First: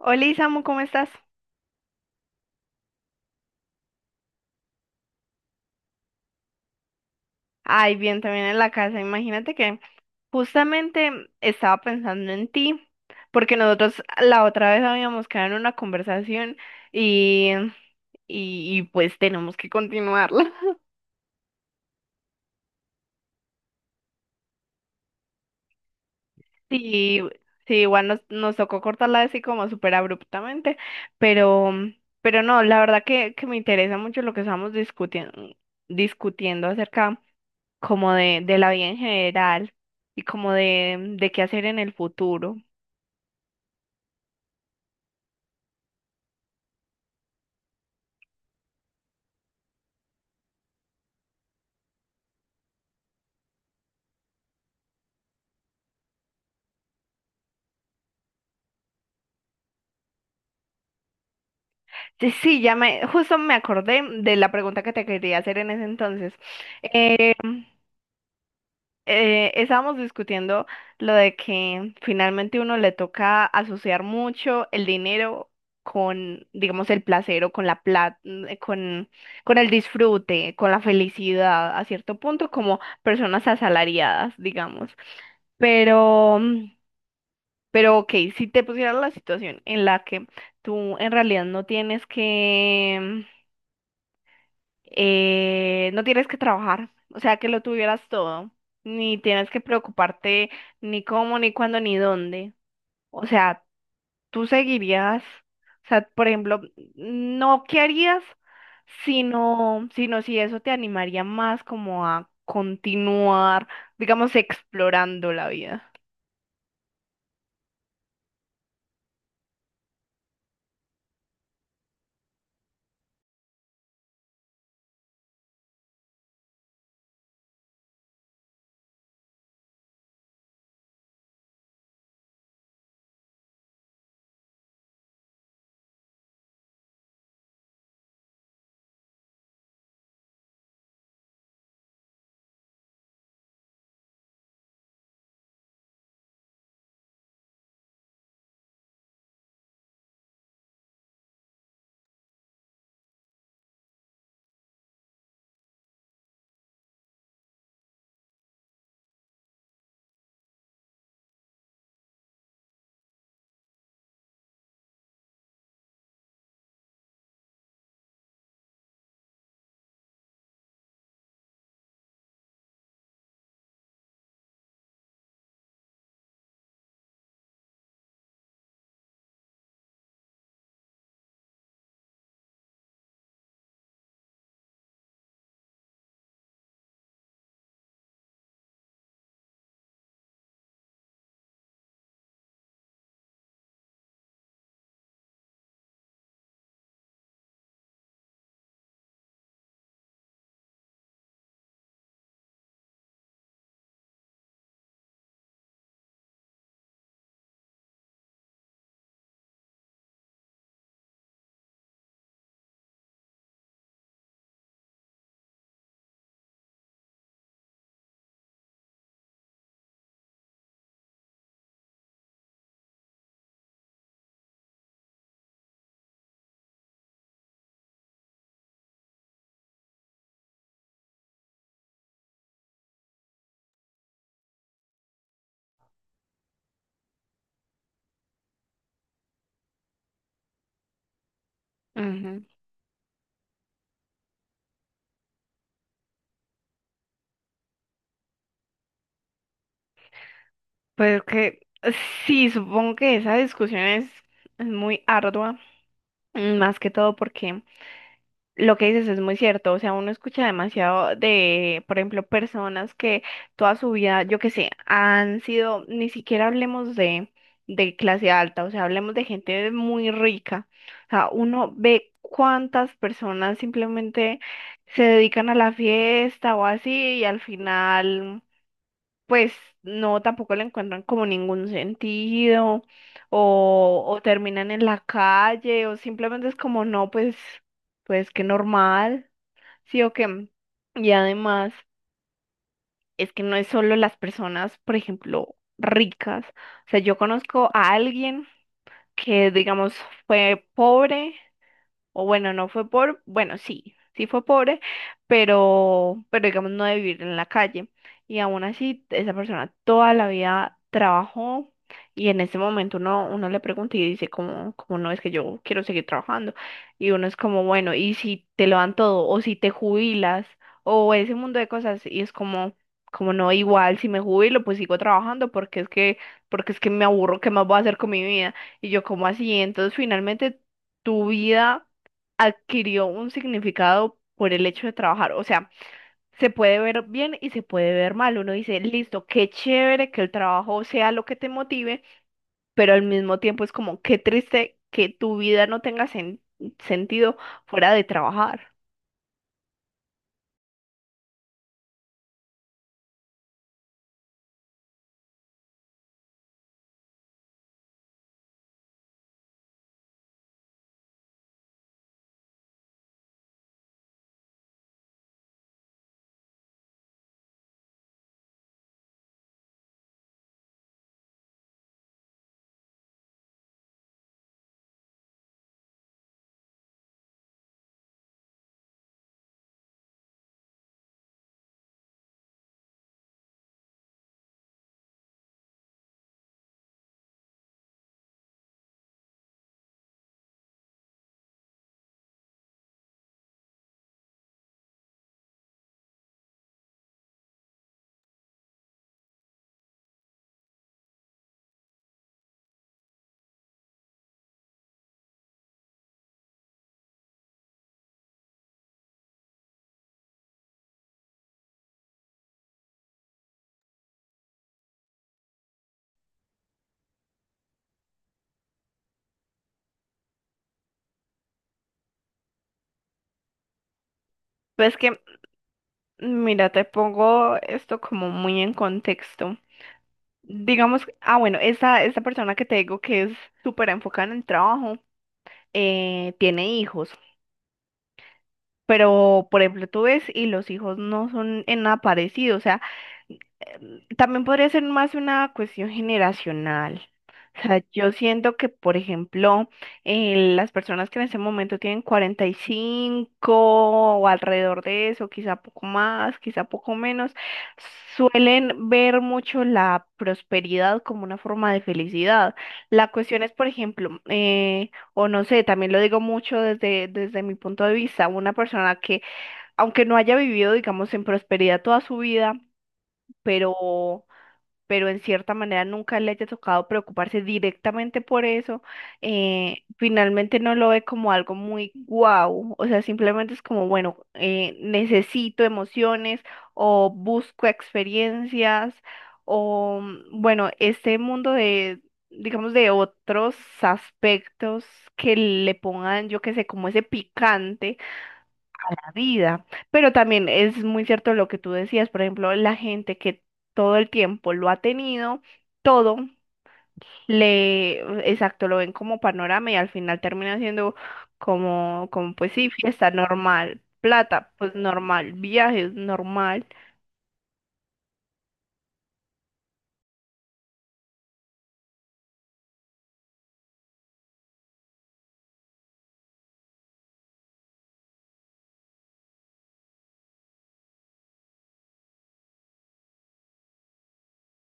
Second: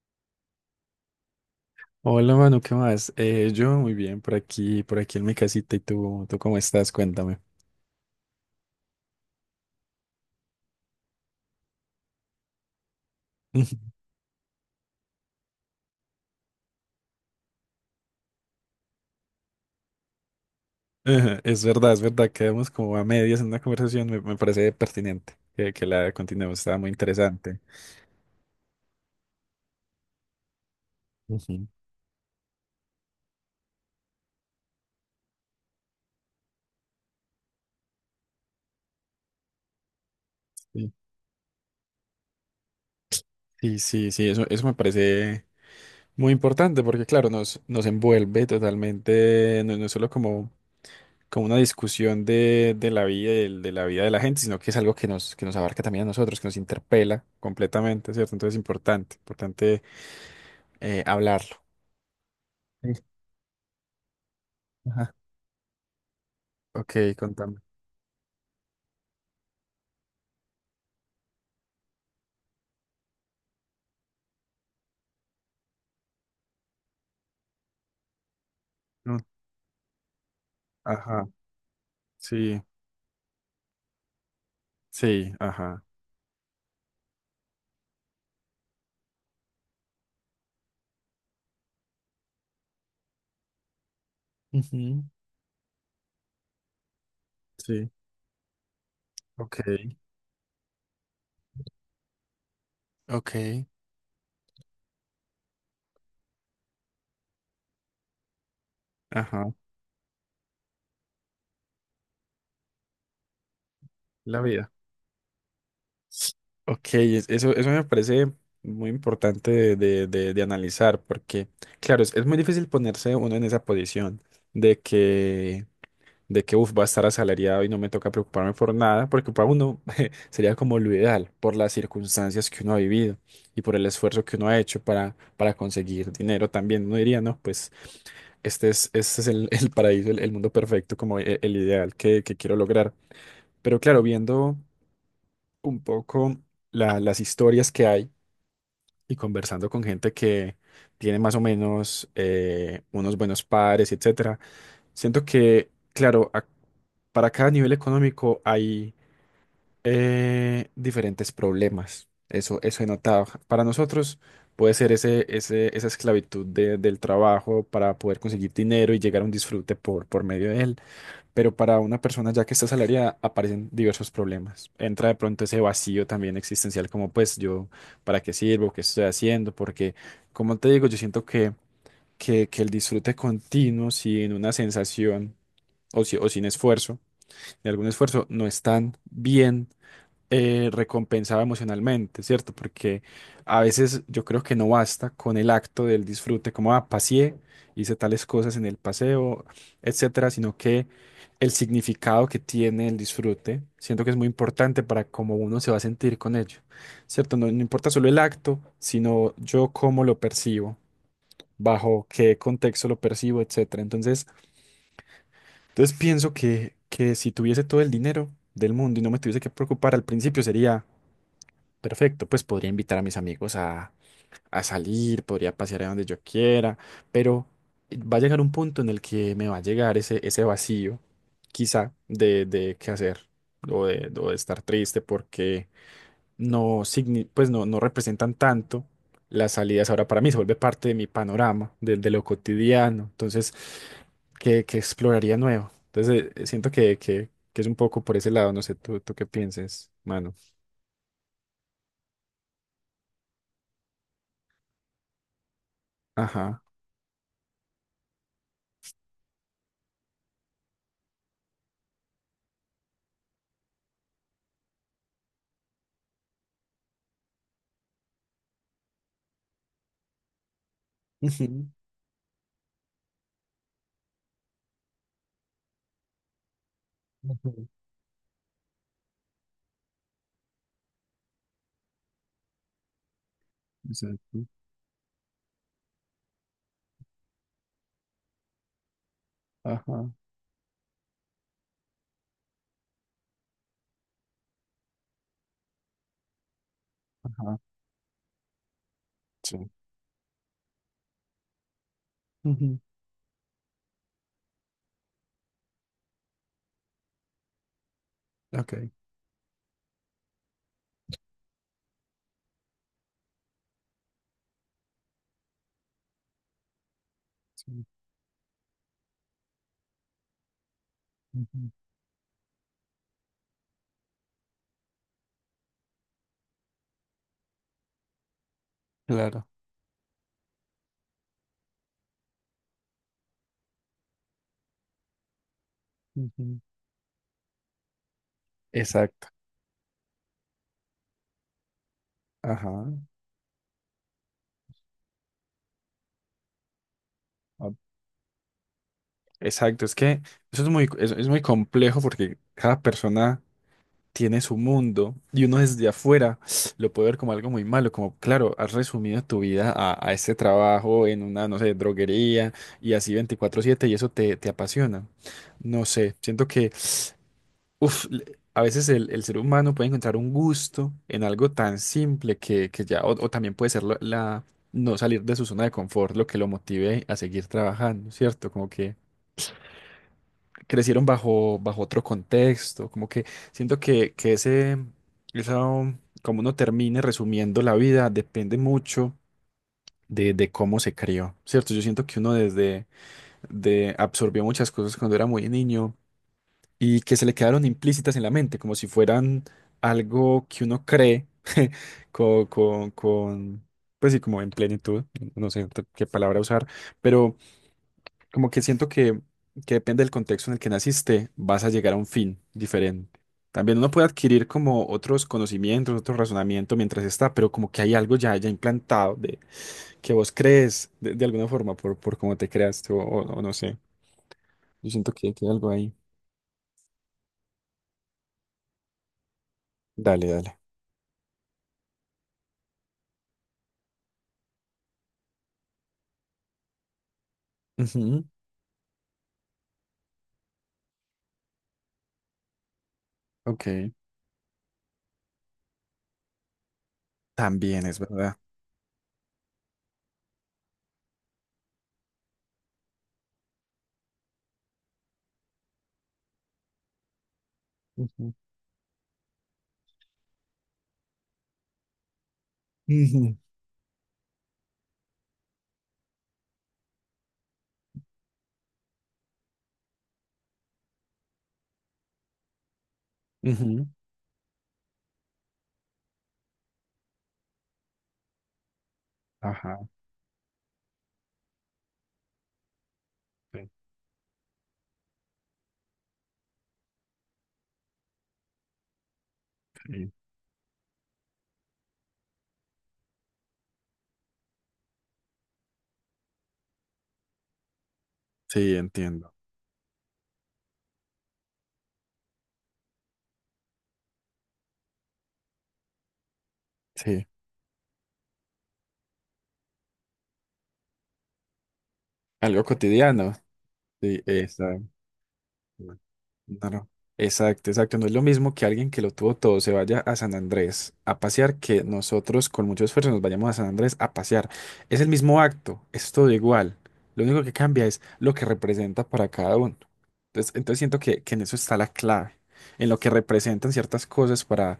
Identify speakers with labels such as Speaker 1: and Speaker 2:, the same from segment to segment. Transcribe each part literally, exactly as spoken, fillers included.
Speaker 1: Hola Isamu, ¿cómo estás?
Speaker 2: Hola Manu, ¿qué más? Eh, yo muy bien, por aquí, por aquí en mi casita. ¿Y tú, tú cómo estás? Cuéntame.
Speaker 1: Ay, bien, también en la casa. Imagínate que justamente estaba pensando en ti, porque nosotros la otra vez habíamos quedado en una conversación y, y, y, pues tenemos que continuarla.
Speaker 2: Ajá, es verdad, es verdad, quedamos como a medias en una conversación, me, me parece pertinente que, que la continuemos, estaba muy
Speaker 1: Sí,
Speaker 2: interesante.
Speaker 1: sí, igual nos, nos tocó cortarla así como súper abruptamente,
Speaker 2: Ujú.
Speaker 1: pero, pero no, la verdad que, que me interesa mucho lo que estamos discutiendo, discutiendo acerca. Como de, de la vida en general y como
Speaker 2: Sí,
Speaker 1: de, de qué hacer en el futuro.
Speaker 2: sí, sí, sí, eso, eso me parece muy importante porque, claro, nos, nos envuelve totalmente, no, no es solo como, como una discusión de, de la vida, del- de, la vida de la gente, sino que es algo que nos, que nos abarca también a nosotros, que nos interpela completamente, ¿cierto? Entonces es importante, importante eh, hablarlo.
Speaker 1: Sí, sí, ya
Speaker 2: Sí,
Speaker 1: me, justo me acordé de la pregunta que te
Speaker 2: ajá.
Speaker 1: quería hacer en ese entonces.
Speaker 2: Ok, contame.
Speaker 1: Em, eh, Estábamos discutiendo lo de que finalmente uno le toca asociar mucho el dinero con, digamos, el placer o con la plata, con,
Speaker 2: No,
Speaker 1: con el disfrute, con la
Speaker 2: ajá,
Speaker 1: felicidad, a cierto punto,
Speaker 2: sí,
Speaker 1: como personas asalariadas, digamos.
Speaker 2: sí, ajá,
Speaker 1: Pero Pero ok, si te pusieras la situación en la que tú en realidad no tienes que,
Speaker 2: ujú,
Speaker 1: eh, no tienes que trabajar, o sea, que lo
Speaker 2: sí,
Speaker 1: tuvieras todo, ni tienes
Speaker 2: ok,
Speaker 1: que preocuparte ni cómo, ni cuándo, ni dónde. O sea,
Speaker 2: ok,
Speaker 1: tú seguirías, o sea, por ejemplo, no qué harías,
Speaker 2: ajá,
Speaker 1: sino, sino si eso te animaría más como a continuar, digamos,
Speaker 2: la vida.
Speaker 1: explorando la vida.
Speaker 2: Ok, es- eso, eso me parece muy importante de, de- de- de analizar porque, claro, es, es muy difícil ponerse uno en esa posición de que de que, uff, va a estar asalariado y no me toca preocuparme por nada, porque para uno sería como lo ideal, por las circunstancias que uno ha vivido y por el esfuerzo que uno ha hecho para, para conseguir dinero también. Uno diría, no, pues este es, este es el, el paraíso, el, el mundo perfecto, como e- el, ideal que, que quiero lograr. Pero claro, viendo un poco la- las historias que hay y conversando con gente que tiene más o menos eh, unos buenos padres, etc. Siento que, claro, a- para cada nivel económico hay eh, diferentes problemas. Eso, eso he notado. Para nosotros puede ser ese, ese, esa esclavitud de- del trabajo para poder conseguir dinero y llegar a un disfrute por, por medio de él. Pero para una persona ya que está asalariada aparecen diversos problemas. Entra de pronto ese vacío también existencial como pues yo, ¿para qué sirvo? ¿Qué estoy haciendo? Porque, como te digo, yo siento que, que, que el disfrute continuo sin una sensación o, si- o sin esfuerzo, de algún esfuerzo, no están bien eh, recompensada emocionalmente, ¿cierto? Porque a veces yo creo que no basta con el acto del disfrute, como, ah, paseé, hice tales cosas en el paseo, etcétera, sino que el significado que tiene el disfrute, siento que es muy importante para cómo uno se va a sentir con ello, ¿cierto? No, no importa solo el acto, sino yo cómo lo percibo, bajo qué contexto lo percibo, etcétera. Entonces, entonces pienso que, que si tuviese todo el dinero del mundo y no me tuviese que preocupar al principio sería perfecto, pues podría invitar a mis amigos a, a salir, podría pasear a donde yo quiera, pero va a llegar un punto en el que me va a llegar ese, ese vacío, quizá, de, de qué hacer o de, o de estar triste porque no, signi- pues no, no representan tanto las salidas. Ahora para mí se vuelve parte de mi panorama, de, de lo cotidiano. Entonces, ¿qué, qué exploraría nuevo? Entonces, eh, siento que, que, que es un poco por ese lado. No sé, tú, tú qué pienses, mano.
Speaker 1: Pues que sí, supongo que esa discusión es, es muy ardua, mm,
Speaker 2: Ajá.
Speaker 1: más que todo porque lo que dices es muy cierto, o sea, uno escucha demasiado de, por ejemplo, personas que toda su vida, yo qué sé, han sido, ni siquiera hablemos de, de clase alta, o sea, hablemos de gente muy rica, o sea,
Speaker 2: Ujú,
Speaker 1: uno ve cuántas personas simplemente se dedican a la fiesta o así y al
Speaker 2: ujú,
Speaker 1: final pues no, tampoco le encuentran como ningún sentido o, o
Speaker 2: exacto.
Speaker 1: terminan en la calle o simplemente es como no, pues, pues qué normal, sí
Speaker 2: Ajá,
Speaker 1: o qué. Y además es que no es solo las personas, por ejemplo, ricas. O sea, yo
Speaker 2: ajá.
Speaker 1: conozco a alguien que,
Speaker 2: Sí.
Speaker 1: digamos, fue pobre o bueno, no
Speaker 2: Ujú,
Speaker 1: fue por bueno, sí, sí fue pobre, pero, pero digamos no de vivir en la calle. Y aún
Speaker 2: ok.
Speaker 1: así, esa persona toda la vida trabajó y en ese momento uno, uno le pregunta y dice, como, como no es que yo quiero seguir trabajando. Y uno es como,
Speaker 2: Sí.
Speaker 1: bueno, ¿y si te lo dan todo? ¿O si te jubilas? O ese mundo de
Speaker 2: Ujú,
Speaker 1: cosas y es como, como no, igual si me jubilo, pues sigo trabajando porque es que, porque es que me aburro, ¿qué más voy a hacer con mi vida? Y yo como
Speaker 2: claro.
Speaker 1: así, entonces finalmente tu vida adquirió un significado por el hecho de trabajar. O sea, se
Speaker 2: Ujú.
Speaker 1: puede ver bien y se puede ver mal. Uno dice, listo,
Speaker 2: Exacto.
Speaker 1: qué chévere que el trabajo sea lo que te motive,
Speaker 2: Ajá.
Speaker 1: pero al mismo tiempo es como, qué triste que tu vida no tenga sen- sentido
Speaker 2: Ah,
Speaker 1: fuera de trabajar.
Speaker 2: exacto. Es que eso es muy, es es muy complejo porque cada persona tiene su mundo y uno desde afuera lo puede ver como algo muy malo, como claro, has resumido tu vida a, a ese trabajo en una, no sé, droguería y así veinticuatro siete y eso te, te apasiona. No sé, siento que uf, le- a veces el, el ser humano puede encontrar un gusto en algo tan simple que, que ya, o, o también puede ser la, la- no salir de su zona de confort lo que lo motive a seguir trabajando, ¿cierto? Como que crecieron bajo, bajo otro contexto, como que siento que, que ese, esa, um, como uno termine resumiendo la vida, depende mucho de, de cómo se crió, ¿cierto? Yo siento que uno desde, de, absorbió muchas cosas cuando era muy niño y que se le quedaron implícitas en la mente, como si fueran algo que uno cree con, con, con pues sí, como en plenitud, no sé qué palabra usar, pero como que siento que, que depende del contexto en el que naciste, vas a llegar a un fin diferente. También uno puede adquirir como otros conocimientos, otro razonamiento mientras está, pero como que hay algo ya, ya implantado de que vos crees de, de alguna forma por, por cómo te creaste o, o- o no sé. Yo
Speaker 1: Pues
Speaker 2: siento
Speaker 1: que,
Speaker 2: que, que hay algo ahí.
Speaker 1: mira, te pongo esto como muy en contexto.
Speaker 2: Dale, dale.
Speaker 1: Digamos, ah, bueno, esta, esta persona que te digo que es súper enfocada en el trabajo, eh, tiene hijos.
Speaker 2: Ujú,
Speaker 1: Pero, por ejemplo, tú ves y los hijos no son en nada parecidos, o sea,
Speaker 2: ok.
Speaker 1: em, también podría ser más una cuestión generacional. O sea,
Speaker 2: También es
Speaker 1: yo
Speaker 2: verdad.
Speaker 1: siento que, por ejemplo, eh, las personas que en este momento tienen cuarenta y cinco o alrededor de eso, quizá poco más, quizá poco menos,
Speaker 2: Ujú.
Speaker 1: suelen ver mucho la prosperidad como una forma de felicidad. La
Speaker 2: Ujú,
Speaker 1: cuestión es, por ejemplo, eh, o no sé, también lo digo mucho desde, desde mi punto de vista, una persona que, aunque no haya vivido, digamos, en prosperidad toda su vida,
Speaker 2: ujú.
Speaker 1: pero, pero en cierta manera nunca le haya tocado preocuparse directamente por eso,
Speaker 2: Ajá.
Speaker 1: eh, finalmente no lo ve como algo muy guau, o sea, simplemente es
Speaker 2: Sí,
Speaker 1: como, bueno, eh, necesito emociones o busco experiencias o,
Speaker 2: sí.
Speaker 1: mm, bueno, este mundo de... digamos, de otros aspectos que le pongan, yo qué sé, como ese picante
Speaker 2: Sí,
Speaker 1: la
Speaker 2: entiendo.
Speaker 1: vida. Pero también es muy cierto lo que tú decías, por ejemplo, la gente que todo el tiempo lo ha tenido, todo,
Speaker 2: Sí.
Speaker 1: le, exacto, lo ven como panorama y al final termina siendo como, como pues
Speaker 2: Algo
Speaker 1: sí, fiesta
Speaker 2: cotidiano.
Speaker 1: normal,
Speaker 2: Sí,
Speaker 1: plata, pues
Speaker 2: esa.
Speaker 1: normal, viajes normal.
Speaker 2: No, no. Exacto, exacto. No es lo mismo que alguien que lo tuvo todo se vaya a San Andrés a pasear que nosotros con mucho esfuerzo nos vayamos a San Andrés a pasear. Es el mismo acto, es todo igual. Lo único que cambia es lo que representa para cada uno. Entonces, entonces siento que, que en eso está la clave, en lo que representan ciertas cosas para,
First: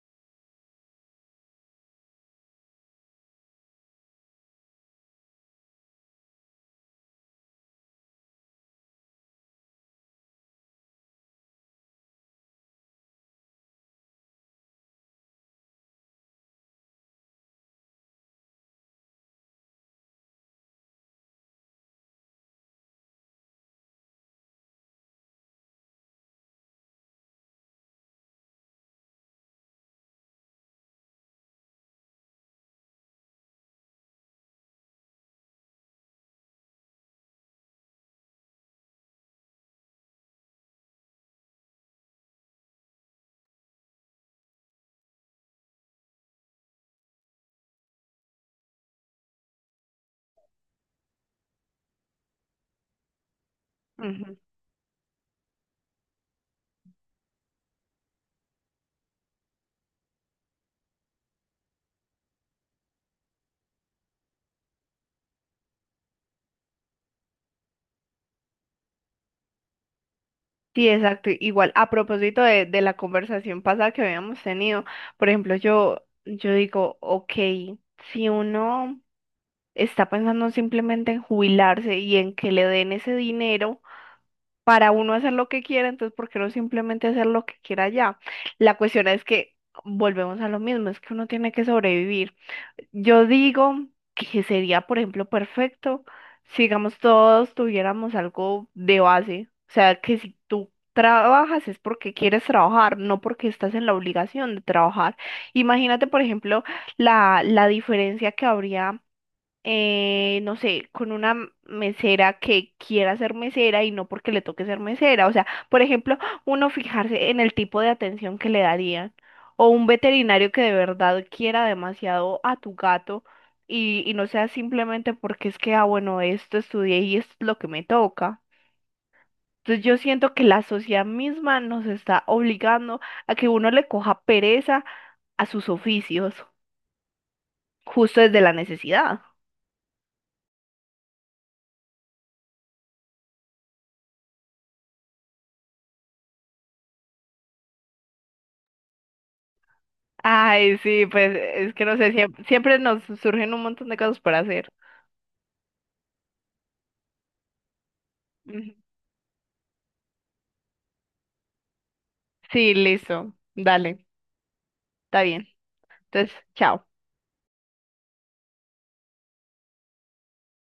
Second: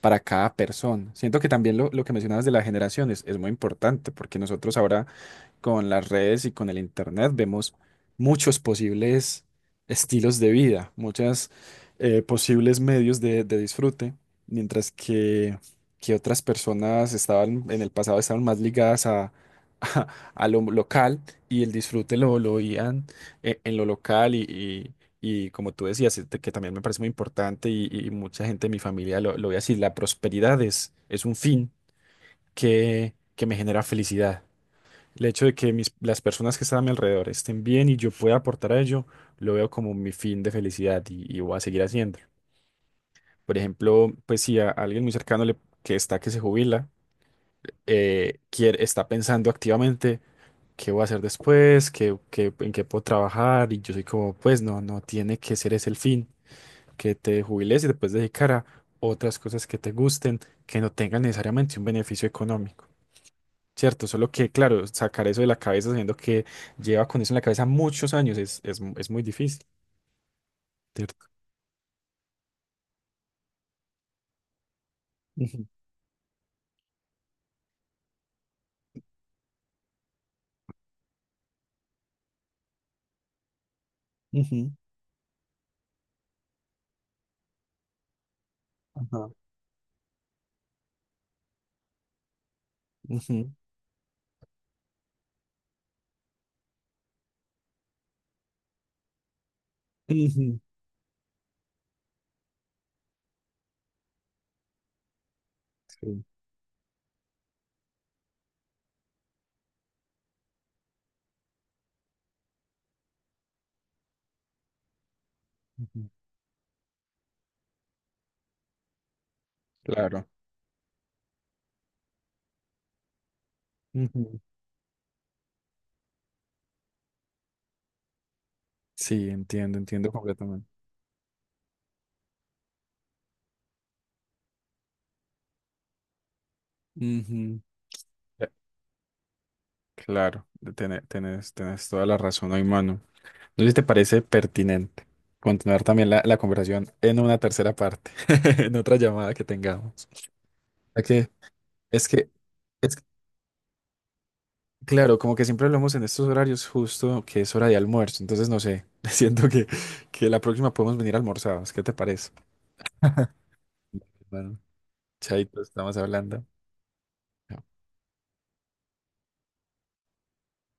Speaker 2: para cada persona. Siento que también lo, lo que mencionabas de las generaciones es muy importante porque nosotros ahora con las redes y con el internet vemos muchos posibles estilos de vida, muchos posibles medios de, de disfrute, mientras que, que otras personas estaban en el pasado estaban más ligadas a, a, a lo local y el disfrute lo, lo oían eh, en lo local y, y- y como tú decías, este, que también me parece muy importante y, y mucha gente de mi familia lo, lo ve así, la prosperidad es, es un fin que, que me genera felicidad. El hecho de que mis, las personas que están a mi alrededor estén bien y yo pueda aportar a ello, lo veo como mi fin de felicidad y, y voy a seguir haciéndolo. Por ejemplo, pues si a alguien muy cercano le- que está que se jubila, eh, quiere, está pensando activamente qué voy a hacer después, qué, qué- en qué puedo trabajar, y yo soy como,
Speaker 1: Ujú.
Speaker 2: pues no, no tiene que ser ese el fin, que te jubiles y después dedicar a otras cosas que te gusten, que no tengan necesariamente un beneficio económico. Cierto, solo que, claro, sacar eso de la cabeza sabiendo que lleva con eso en la cabeza muchos años es, es, mu- es muy difícil,
Speaker 1: Sí,
Speaker 2: ¿cierto?
Speaker 1: exacto. Igual, a propósito de, de la conversación pasada que habíamos tenido, por ejemplo,
Speaker 2: Ujú,
Speaker 1: yo, yo digo, ok, si uno está pensando simplemente en jubilarse y en que le den ese dinero
Speaker 2: ujú,
Speaker 1: para uno hacer lo que quiera, entonces, ¿por qué no simplemente hacer lo que quiera ya? La cuestión es
Speaker 2: ajá,
Speaker 1: que volvemos a lo mismo, es que uno tiene que sobrevivir. Yo
Speaker 2: ujú,
Speaker 1: digo que sería, por ejemplo, perfecto si, digamos, todos tuviéramos algo de base, o sea, que si
Speaker 2: ujú,
Speaker 1: tú... Trabajas es porque quieres trabajar, no porque estás en la obligación de trabajar. Imagínate, por
Speaker 2: sí.
Speaker 1: ejemplo, la, la diferencia que habría eh, no sé, con una m- mesera que quiera ser mesera y no porque le toque ser mesera. O sea, por
Speaker 2: Ujú,
Speaker 1: ejemplo, uno fijarse en el tipo de atención que le darían. O un
Speaker 2: claro.
Speaker 1: veterinario que de verdad quiera demasiado a tu gato y, y no
Speaker 2: Ujú,
Speaker 1: sea simplemente porque es que, ah, bueno, esto estudié y esto es lo que me toca.
Speaker 2: sí, entiendo,
Speaker 1: Entonces yo
Speaker 2: entiendo
Speaker 1: siento que la
Speaker 2: completamente.
Speaker 1: sociedad misma nos está obligando a que uno le coja pereza a sus oficios,
Speaker 2: Ujú.
Speaker 1: justo desde
Speaker 2: Eh,
Speaker 1: la necesidad.
Speaker 2: Claro, de- tene- tenés, tenés toda la razón hoy, mano. No sé si te parece pertinente continuar también la, la conversación en una tercera parte, en otra llamada que tengamos.
Speaker 1: Ay,
Speaker 2: ¿A
Speaker 1: sí,
Speaker 2: qué?
Speaker 1: pues es que no
Speaker 2: Es
Speaker 1: sé,
Speaker 2: que,
Speaker 1: siempre, siempre
Speaker 2: es
Speaker 1: nos
Speaker 2: que
Speaker 1: surgen un montón de cosas por hacer.
Speaker 2: claro, como que siempre hablamos en estos horarios justo que es hora de almuerzo, entonces no
Speaker 1: Ujú.
Speaker 2: sé, siento que, que la próxima podemos venir almorzados, ¿qué te parece?
Speaker 1: Sí, listo. Dale,
Speaker 2: Bueno,
Speaker 1: está bien.
Speaker 2: chaito, estamos
Speaker 1: Entonces,
Speaker 2: hablando.
Speaker 1: chao.